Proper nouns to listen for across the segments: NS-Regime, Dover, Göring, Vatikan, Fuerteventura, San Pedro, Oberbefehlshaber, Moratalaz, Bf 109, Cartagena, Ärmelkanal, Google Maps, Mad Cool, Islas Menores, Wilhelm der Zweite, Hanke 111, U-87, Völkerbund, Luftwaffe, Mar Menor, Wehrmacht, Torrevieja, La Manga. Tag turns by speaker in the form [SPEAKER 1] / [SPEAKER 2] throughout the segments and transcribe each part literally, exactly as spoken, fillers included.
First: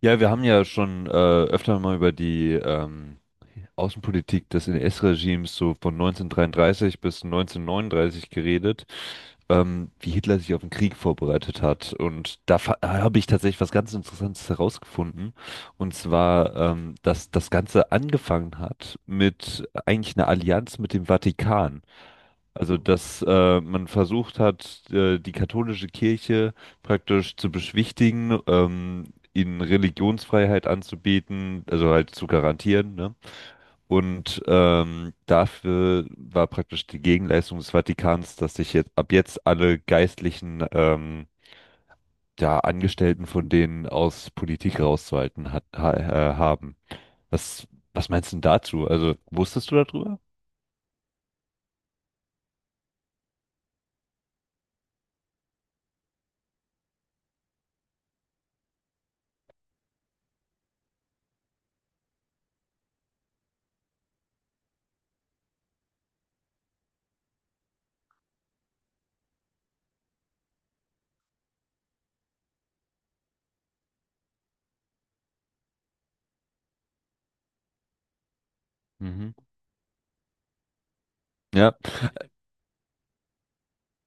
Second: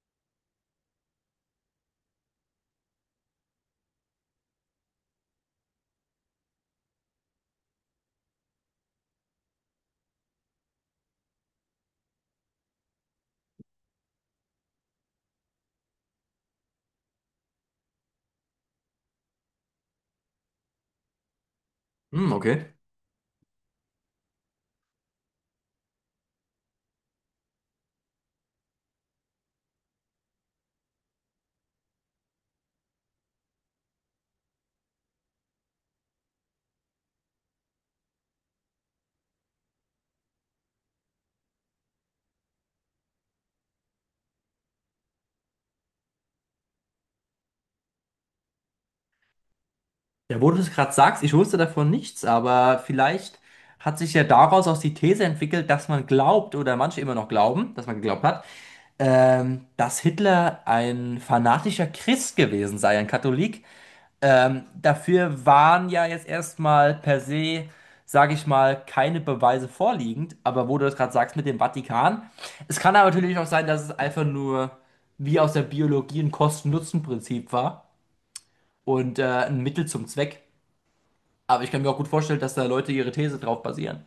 [SPEAKER 1] Ja, wir haben ja schon äh, öfter mal über die ähm, Außenpolitik des N S-Regimes so von neunzehnhundertdreiunddreißig bis neunzehnhundertneununddreißig geredet, ähm, wie Hitler sich auf den Krieg vorbereitet hat. Und da fa- da habe ich tatsächlich was ganz Interessantes herausgefunden. Und zwar, ähm, dass das Ganze angefangen hat mit eigentlich einer Allianz mit dem Vatikan.
[SPEAKER 2] Hm, okay.
[SPEAKER 1] Also, dass äh, man versucht hat, äh, die katholische Kirche praktisch zu beschwichtigen, ähm, ihnen Religionsfreiheit anzubieten, also halt zu garantieren, ne? Und ähm, dafür war praktisch die Gegenleistung des Vatikans, dass sich jetzt ab jetzt alle geistlichen ähm, ja, Angestellten von denen aus Politik rauszuhalten hat, ha äh, haben. Was, was meinst du denn dazu? Also, wusstest du darüber?
[SPEAKER 2] Ja, wo du das gerade sagst, ich wusste davon nichts, aber vielleicht hat sich ja daraus auch die These entwickelt, dass man glaubt, oder manche immer noch glauben, dass man geglaubt hat, ähm, dass Hitler ein fanatischer Christ gewesen sei, ein Katholik. Ähm, dafür waren ja jetzt erstmal per se, sage ich mal, keine Beweise vorliegend. Aber wo du das gerade sagst mit dem Vatikan, es kann aber natürlich auch sein, dass es einfach nur wie aus der Biologie ein Kosten-Nutzen-Prinzip war und äh,
[SPEAKER 1] Mhm.
[SPEAKER 2] ein Mittel zum Zweck. Aber ich
[SPEAKER 1] Ja.
[SPEAKER 2] kann mir auch gut vorstellen, dass da Leute ihre These drauf basieren.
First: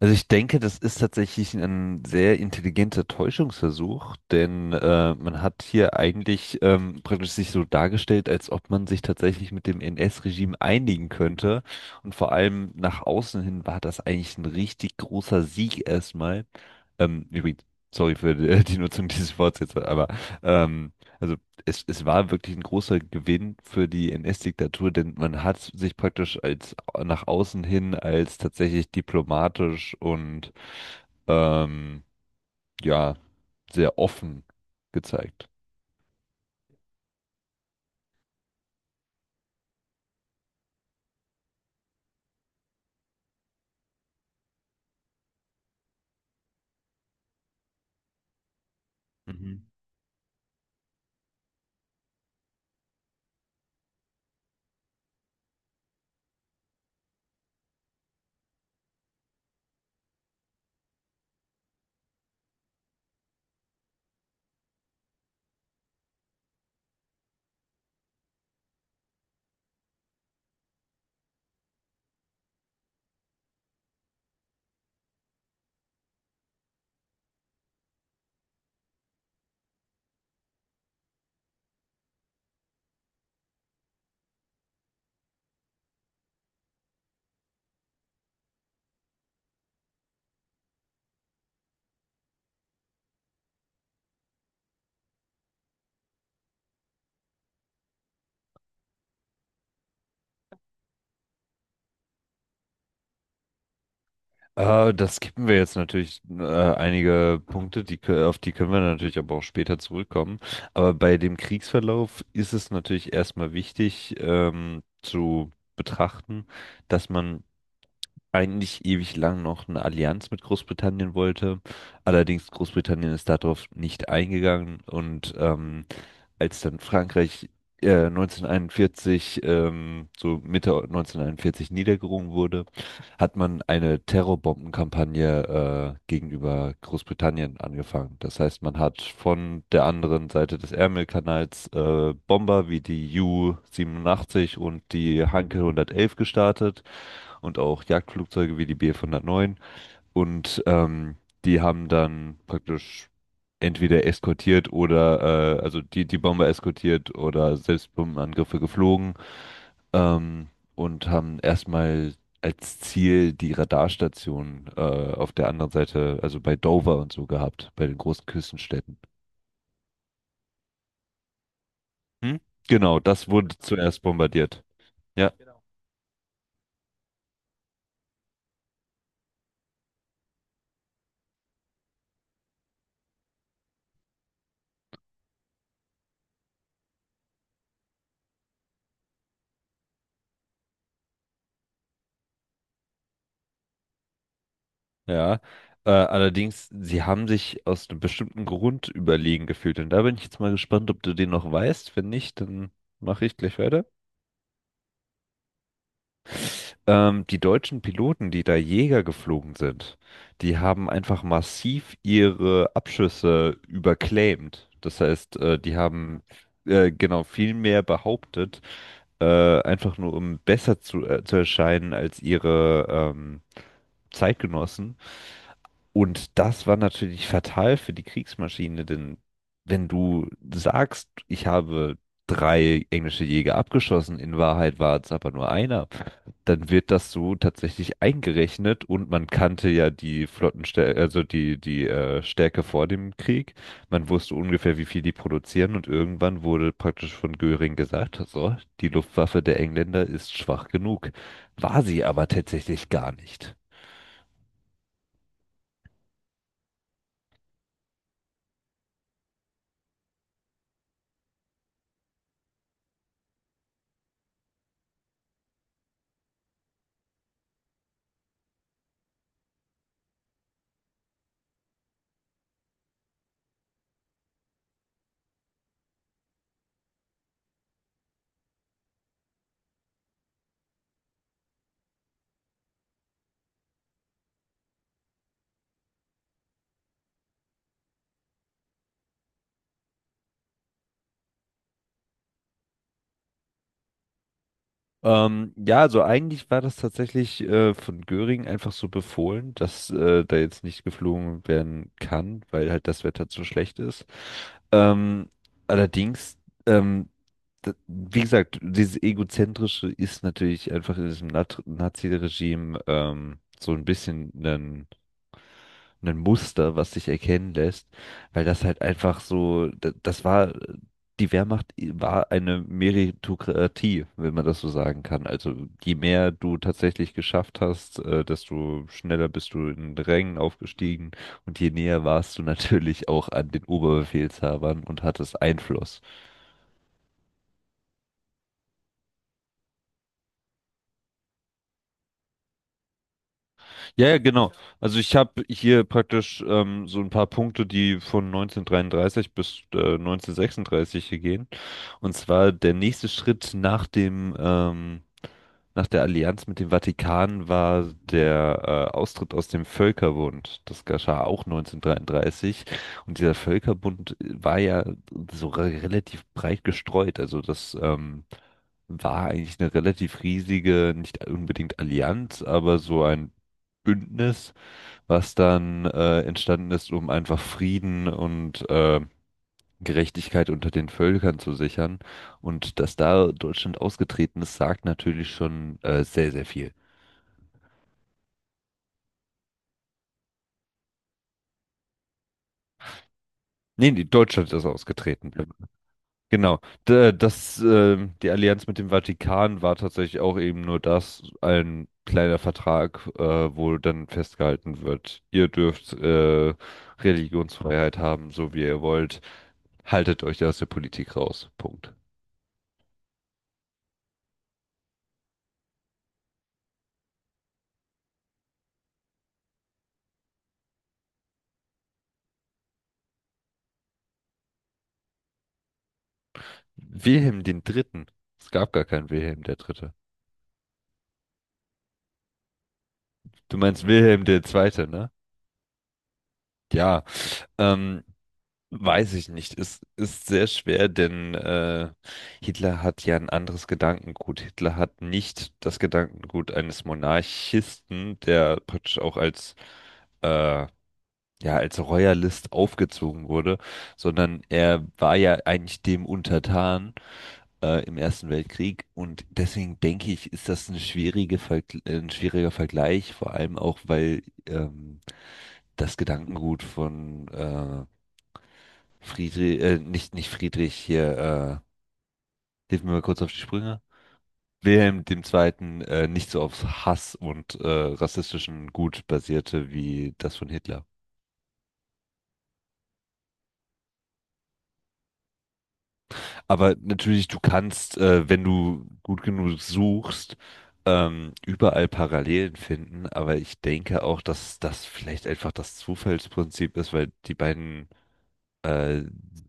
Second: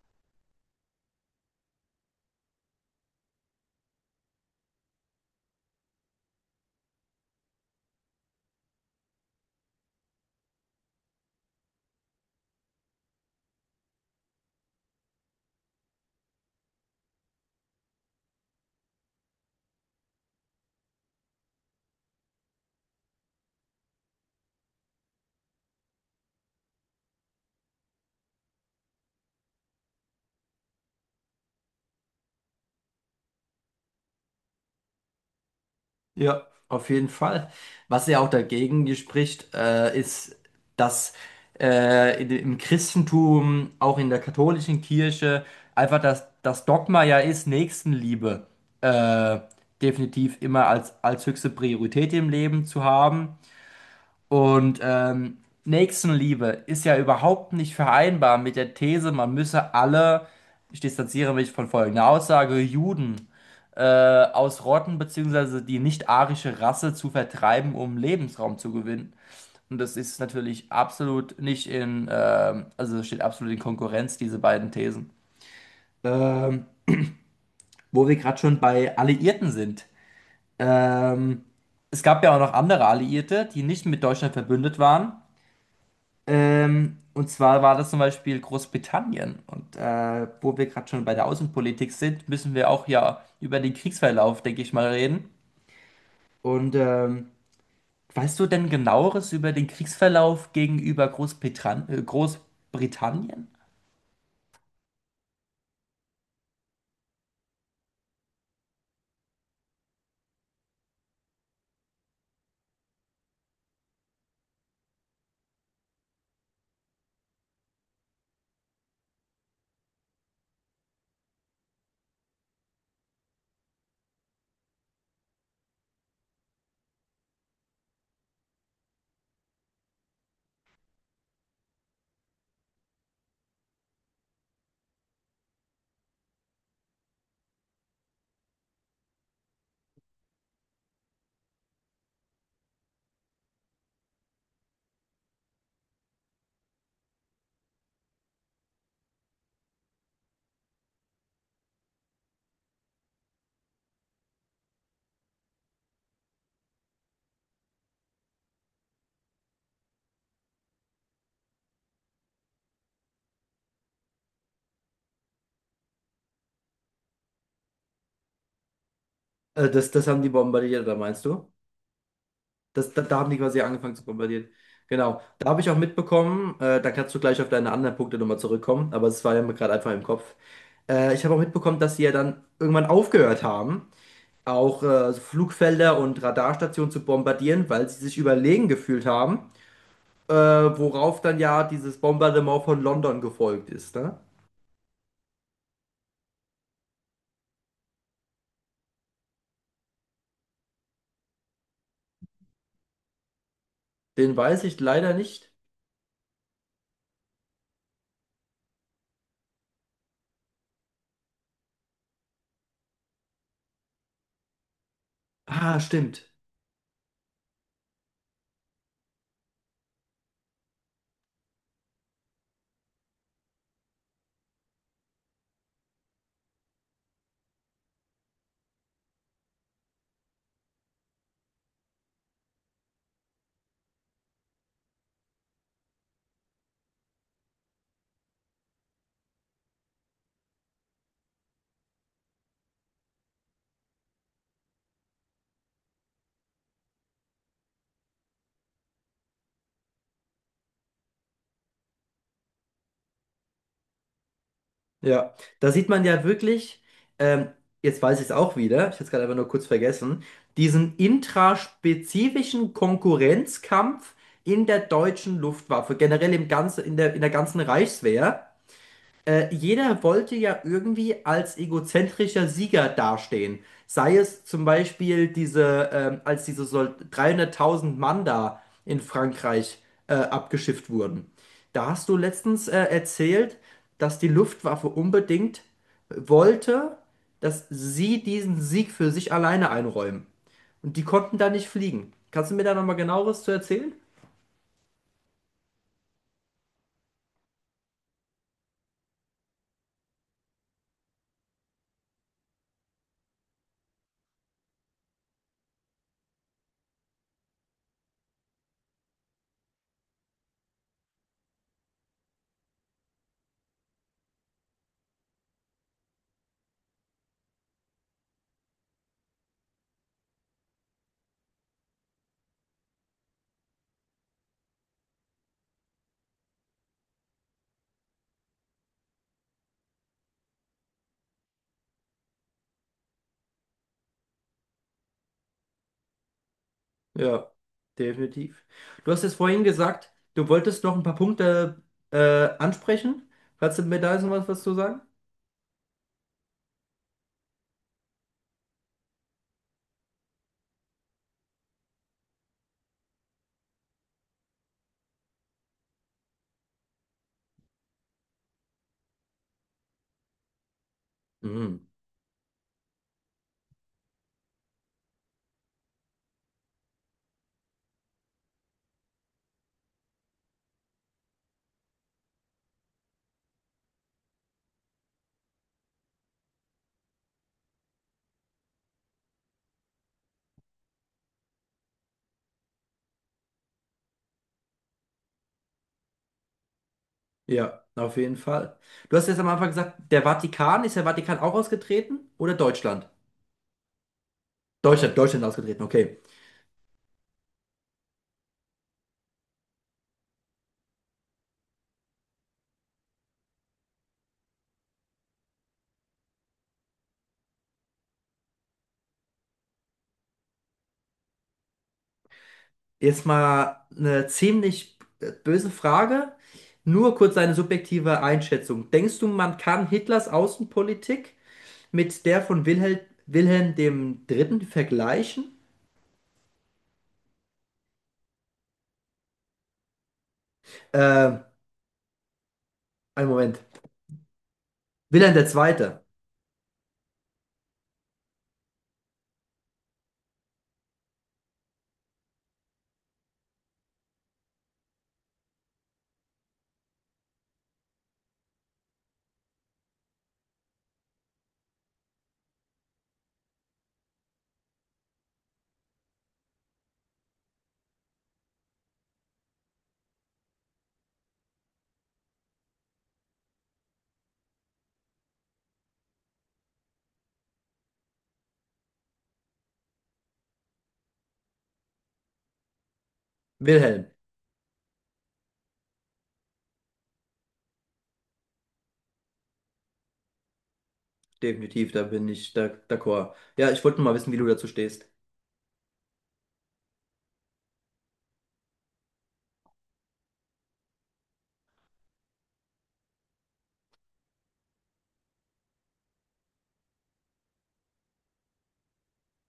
[SPEAKER 1] Also ich denke, das ist tatsächlich ein sehr intelligenter Täuschungsversuch, denn äh, man hat hier eigentlich ähm, praktisch sich so dargestellt, als ob man sich tatsächlich mit dem N S-Regime einigen könnte. Und vor allem nach außen hin war das eigentlich ein richtig großer Sieg erstmal. Ähm, übrigens, sorry für die, die Nutzung dieses Wortes jetzt, aber ähm, also es, es war wirklich ein großer Gewinn für die N S-Diktatur, denn man hat sich praktisch als nach außen hin als tatsächlich diplomatisch und ähm, ja sehr offen gezeigt.
[SPEAKER 2] Ja, auf jeden Fall. Was ja auch dagegen spricht, äh, ist, dass äh, in- im Christentum, auch in der katholischen Kirche, einfach das, das Dogma ja ist, Nächstenliebe äh,
[SPEAKER 1] Mhm.
[SPEAKER 2] definitiv immer als, als höchste Priorität im Leben zu haben. Und ähm, Nächstenliebe ist ja überhaupt nicht vereinbar mit der These, man müsse alle, ich distanziere mich von folgender Aussage, Juden äh, ausrotten, beziehungsweise die nicht-arische Rasse zu vertreiben, um Lebensraum zu gewinnen. Und das ist natürlich absolut nicht in, ähm, also es steht absolut in Konkurrenz, diese beiden Thesen. Ähm, Wo wir gerade schon bei Alliierten sind. Ähm, Es gab ja auch noch andere Alliierte, die nicht mit Deutschland verbündet waren. Ähm, und zwar war das zum Beispiel Großbritannien. Und äh, wo wir gerade schon bei der Außenpolitik sind, müssen wir auch ja über den Kriegsverlauf, denke ich mal, reden. Und ähm, weißt du denn genaueres über den Kriegsverlauf gegenüber Großbritannien? Äh, Großbritannien?
[SPEAKER 1] Äh, das skippen wir jetzt natürlich äh, einige Punkte, die, kö- auf die können wir natürlich aber auch später zurückkommen. Aber bei dem Kriegsverlauf ist es natürlich erstmal wichtig ähm, zu betrachten, dass man eigentlich ewig lang noch eine Allianz mit Großbritannien wollte. Allerdings Großbritannien ist darauf nicht eingegangen und ähm, als dann Frankreich äh, neunzehnhunderteinundvierzig, ähm, so Mitte neunzehnhunderteinundvierzig niedergerungen wurde, hat man eine Terrorbombenkampagne äh, gegenüber Großbritannien angefangen. Das heißt, man hat von der anderen Seite des Ärmelkanals äh, Bomber wie die U siebenundachtzig und die Hanke hundertelf gestartet und auch Jagdflugzeuge wie die Bf hundertneun. Und ähm, die haben dann praktisch entweder eskortiert oder, äh, also die, die Bomber eskortiert oder selbst Bombenangriffe geflogen, ähm, und haben erstmal als Ziel die Radarstation äh, auf der anderen Seite, also bei Dover und so gehabt, bei den großen Küstenstädten.
[SPEAKER 2] Äh, das, das haben die bombardiert, da meinst du?
[SPEAKER 1] Hm?
[SPEAKER 2] Das,
[SPEAKER 1] Genau,
[SPEAKER 2] da, da
[SPEAKER 1] das
[SPEAKER 2] haben die
[SPEAKER 1] wurde
[SPEAKER 2] quasi angefangen
[SPEAKER 1] zuerst
[SPEAKER 2] zu bombardieren.
[SPEAKER 1] bombardiert.
[SPEAKER 2] Genau.
[SPEAKER 1] Ja.
[SPEAKER 2] Da habe ich auch mitbekommen, äh, da kannst du gleich auf deine anderen Punkte nochmal zurückkommen, aber es war ja mir gerade einfach im Kopf. Äh, ich habe auch mitbekommen, dass sie ja dann irgendwann aufgehört haben, auch äh, also Flugfelder und Radarstationen zu bombardieren, weil sie sich überlegen gefühlt haben, äh, worauf dann ja dieses Bombardement von London gefolgt ist. Ne?
[SPEAKER 1] Ja, äh, allerdings, sie haben sich aus einem bestimmten Grund überlegen gefühlt. Und da bin ich jetzt mal gespannt, ob du den noch weißt. Wenn nicht, dann mache ich gleich weiter.
[SPEAKER 2] Den weiß ich leider nicht.
[SPEAKER 1] Ähm, die deutschen Piloten, die da Jäger geflogen sind, die haben einfach massiv ihre Abschüsse überclaimed. Das heißt, äh, die
[SPEAKER 2] Ah,
[SPEAKER 1] haben
[SPEAKER 2] stimmt.
[SPEAKER 1] äh, genau viel mehr behauptet, äh, einfach nur um besser zu, äh, zu erscheinen als ihre ähm, Zeitgenossen. Und das war natürlich fatal für die Kriegsmaschine, denn wenn du sagst, ich habe drei englische Jäger abgeschossen, in Wahrheit war es aber nur einer. Dann wird das so tatsächlich eingerechnet und man kannte ja die Flottenstärke, also die, die äh, Stärke vor dem Krieg. Man wusste ungefähr, wie viel die produzieren, und irgendwann wurde praktisch von Göring gesagt, so, die Luftwaffe der Engländer ist schwach genug. War sie aber tatsächlich gar nicht.
[SPEAKER 2] Ja, da sieht man ja wirklich, ähm, jetzt weiß ich es auch wieder, ich hätte es gerade einfach nur kurz vergessen, diesen intraspezifischen Konkurrenzkampf in der deutschen Luftwaffe, generell im ganzen, in der, in der ganzen Reichswehr. Äh, jeder wollte ja irgendwie als egozentrischer Sieger dastehen. Sei es zum Beispiel diese, ähm, als diese Sol dreihunderttausend Mann da in Frankreich äh, abgeschifft wurden. Da hast du letztens äh, erzählt, dass die Luftwaffe unbedingt wollte, dass sie diesen Sieg für sich alleine einräumen. Und die konnten da nicht fliegen. Kannst du mir da nochmal genaueres zu erzählen?
[SPEAKER 1] Ähm, ja, also eigentlich war das tatsächlich äh, von Göring einfach so befohlen, dass äh, da jetzt nicht geflogen werden kann, weil halt das Wetter zu schlecht ist. Ähm, Allerdings, ähm, d- wie gesagt, dieses Egozentrische ist natürlich einfach in diesem Nat- Nazi-Regime ähm, so ein bisschen ein Muster, was sich erkennen lässt, weil das halt einfach so, da- das war, die Wehrmacht war eine Meritokratie, wenn man das so sagen kann. Also je mehr du tatsächlich geschafft hast, äh, desto schneller bist du in den Rängen aufgestiegen und je näher warst du natürlich auch an den Oberbefehlshabern und hattest Einfluss.
[SPEAKER 2] Ja, definitiv. Du hast es vorhin gesagt, du wolltest noch ein paar Punkte äh, ansprechen. Kannst du mir
[SPEAKER 1] Ja,
[SPEAKER 2] da
[SPEAKER 1] ja,
[SPEAKER 2] jetzt noch was,
[SPEAKER 1] genau.
[SPEAKER 2] was zu
[SPEAKER 1] Also
[SPEAKER 2] sagen?
[SPEAKER 1] ich habe hier praktisch ähm, so ein paar Punkte, die von neunzehnhundertdreiunddreißig bis äh, neunzehnhundertsechsunddreißig hier gehen. Und zwar der nächste Schritt nach dem, ähm, nach der Allianz mit dem Vatikan war der äh, Austritt aus dem Völkerbund. Das geschah auch
[SPEAKER 2] Mhm.
[SPEAKER 1] neunzehnhundertdreiunddreißig. Und dieser Völkerbund äh, war ja so re- relativ breit gestreut. Also das ähm, war eigentlich eine relativ riesige, nicht unbedingt Allianz, aber so ein Bündnis, was dann äh, entstanden ist, um einfach Frieden und äh, Gerechtigkeit unter den Völkern zu sichern. Und dass da Deutschland ausgetreten ist, sagt natürlich schon äh, sehr, sehr viel.
[SPEAKER 2] Ja, auf jeden Fall. Du hast jetzt am Anfang gesagt, der Vatikan, ist der Vatikan auch ausgetreten oder Deutschland?
[SPEAKER 1] Nee, nee, Deutschland ist
[SPEAKER 2] Deutschland,
[SPEAKER 1] ausgetreten.
[SPEAKER 2] Deutschland ausgetreten, okay.
[SPEAKER 1] Genau. D- Das, äh, die Allianz mit dem Vatikan war tatsächlich auch eben nur das, ein kleiner Vertrag, äh, wo dann festgehalten wird, ihr dürft äh, Religionsfreiheit haben, so wie ihr wollt. Haltet euch aus der Politik raus. Punkt.
[SPEAKER 2] Jetzt mal eine ziemlich äh, böse Frage. Nur kurz deine subjektive Einschätzung. Denkst du, man kann Hitlers Außenpolitik mit der von Wilhelm, Wilhelm dem Dritten vergleichen?
[SPEAKER 1] Wilhelm den Dritten. Es gab gar keinen Wilhelm der Dritte.
[SPEAKER 2] Ähm, Einen
[SPEAKER 1] Du
[SPEAKER 2] Moment.
[SPEAKER 1] meinst Wilhelm der Zweite, ne?
[SPEAKER 2] Wilhelm der Zweite.
[SPEAKER 1] Ja, ähm, weiß ich nicht. Es ist sehr schwer, denn äh, Hitler hat ja ein anderes Gedankengut. Hitler hat nicht das Gedankengut eines Monarchisten, der praktisch auch als äh, ja als Royalist aufgezogen wurde, sondern er war ja eigentlich dem untertan äh, im Ersten Weltkrieg, und deswegen denke ich, ist das eine schwierige Vergl- äh, ein schwieriger Vergleich, vor allem auch, weil ähm, das Gedankengut von äh, Friedrich, äh, nicht, nicht Friedrich hier, äh, hilf mir mal kurz auf die Sprünge.
[SPEAKER 2] Wilhelm.
[SPEAKER 1] Wilhelm dem Zweiten, äh, nicht so auf Hass und äh, rassistischen Gut basierte wie das von Hitler.
[SPEAKER 2] Definitiv, da bin ich da, d'accord. Ja, ich wollte nur mal wissen, wie du dazu stehst.
[SPEAKER 1] Aber natürlich, du kannst, äh, wenn du gut genug suchst, ähm, überall Parallelen finden. Aber ich denke auch, dass das vielleicht einfach das Zufallsprinzip ist, weil die beiden äh,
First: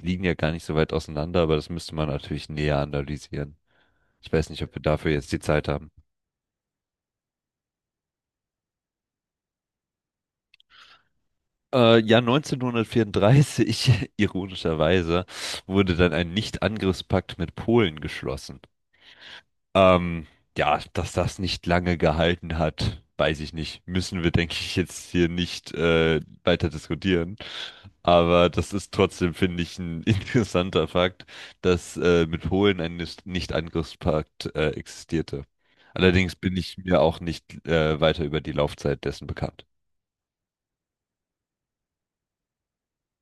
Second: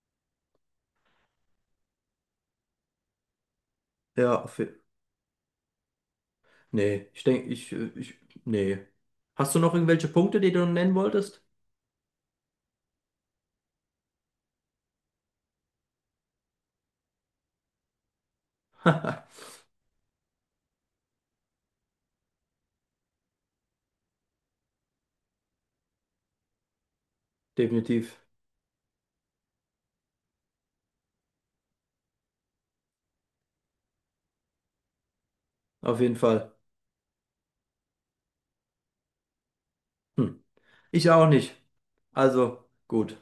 [SPEAKER 1] liegen ja gar nicht so weit auseinander. Aber das müsste man natürlich näher analysieren. Ich
[SPEAKER 2] Ja,
[SPEAKER 1] weiß
[SPEAKER 2] auf,
[SPEAKER 1] nicht,
[SPEAKER 2] je-
[SPEAKER 1] ob wir dafür jetzt die Zeit haben.
[SPEAKER 2] nee, ich denke, ich, äh, ich, nee. Hast du noch irgendwelche Punkte, die du nennen wolltest?
[SPEAKER 1] Äh, ja, neunzehnhundertvierunddreißig, ironischerweise, wurde dann ein Nicht-Angriffspakt mit Polen geschlossen. Ähm, ja, dass das nicht lange gehalten hat, weiß ich nicht. Müssen wir, denke ich, jetzt hier nicht äh, weiter diskutieren.
[SPEAKER 2] Definitiv,
[SPEAKER 1] Aber das ist trotzdem, finde ich, ein interessanter Fakt, dass äh, mit Polen ein Nicht- Nicht-Angriffspakt äh, existierte.
[SPEAKER 2] auf jeden
[SPEAKER 1] Allerdings
[SPEAKER 2] Fall.
[SPEAKER 1] bin ich mir auch nicht äh, weiter über die Laufzeit dessen bekannt.
[SPEAKER 2] Hm. Ich auch nicht. Also, gut.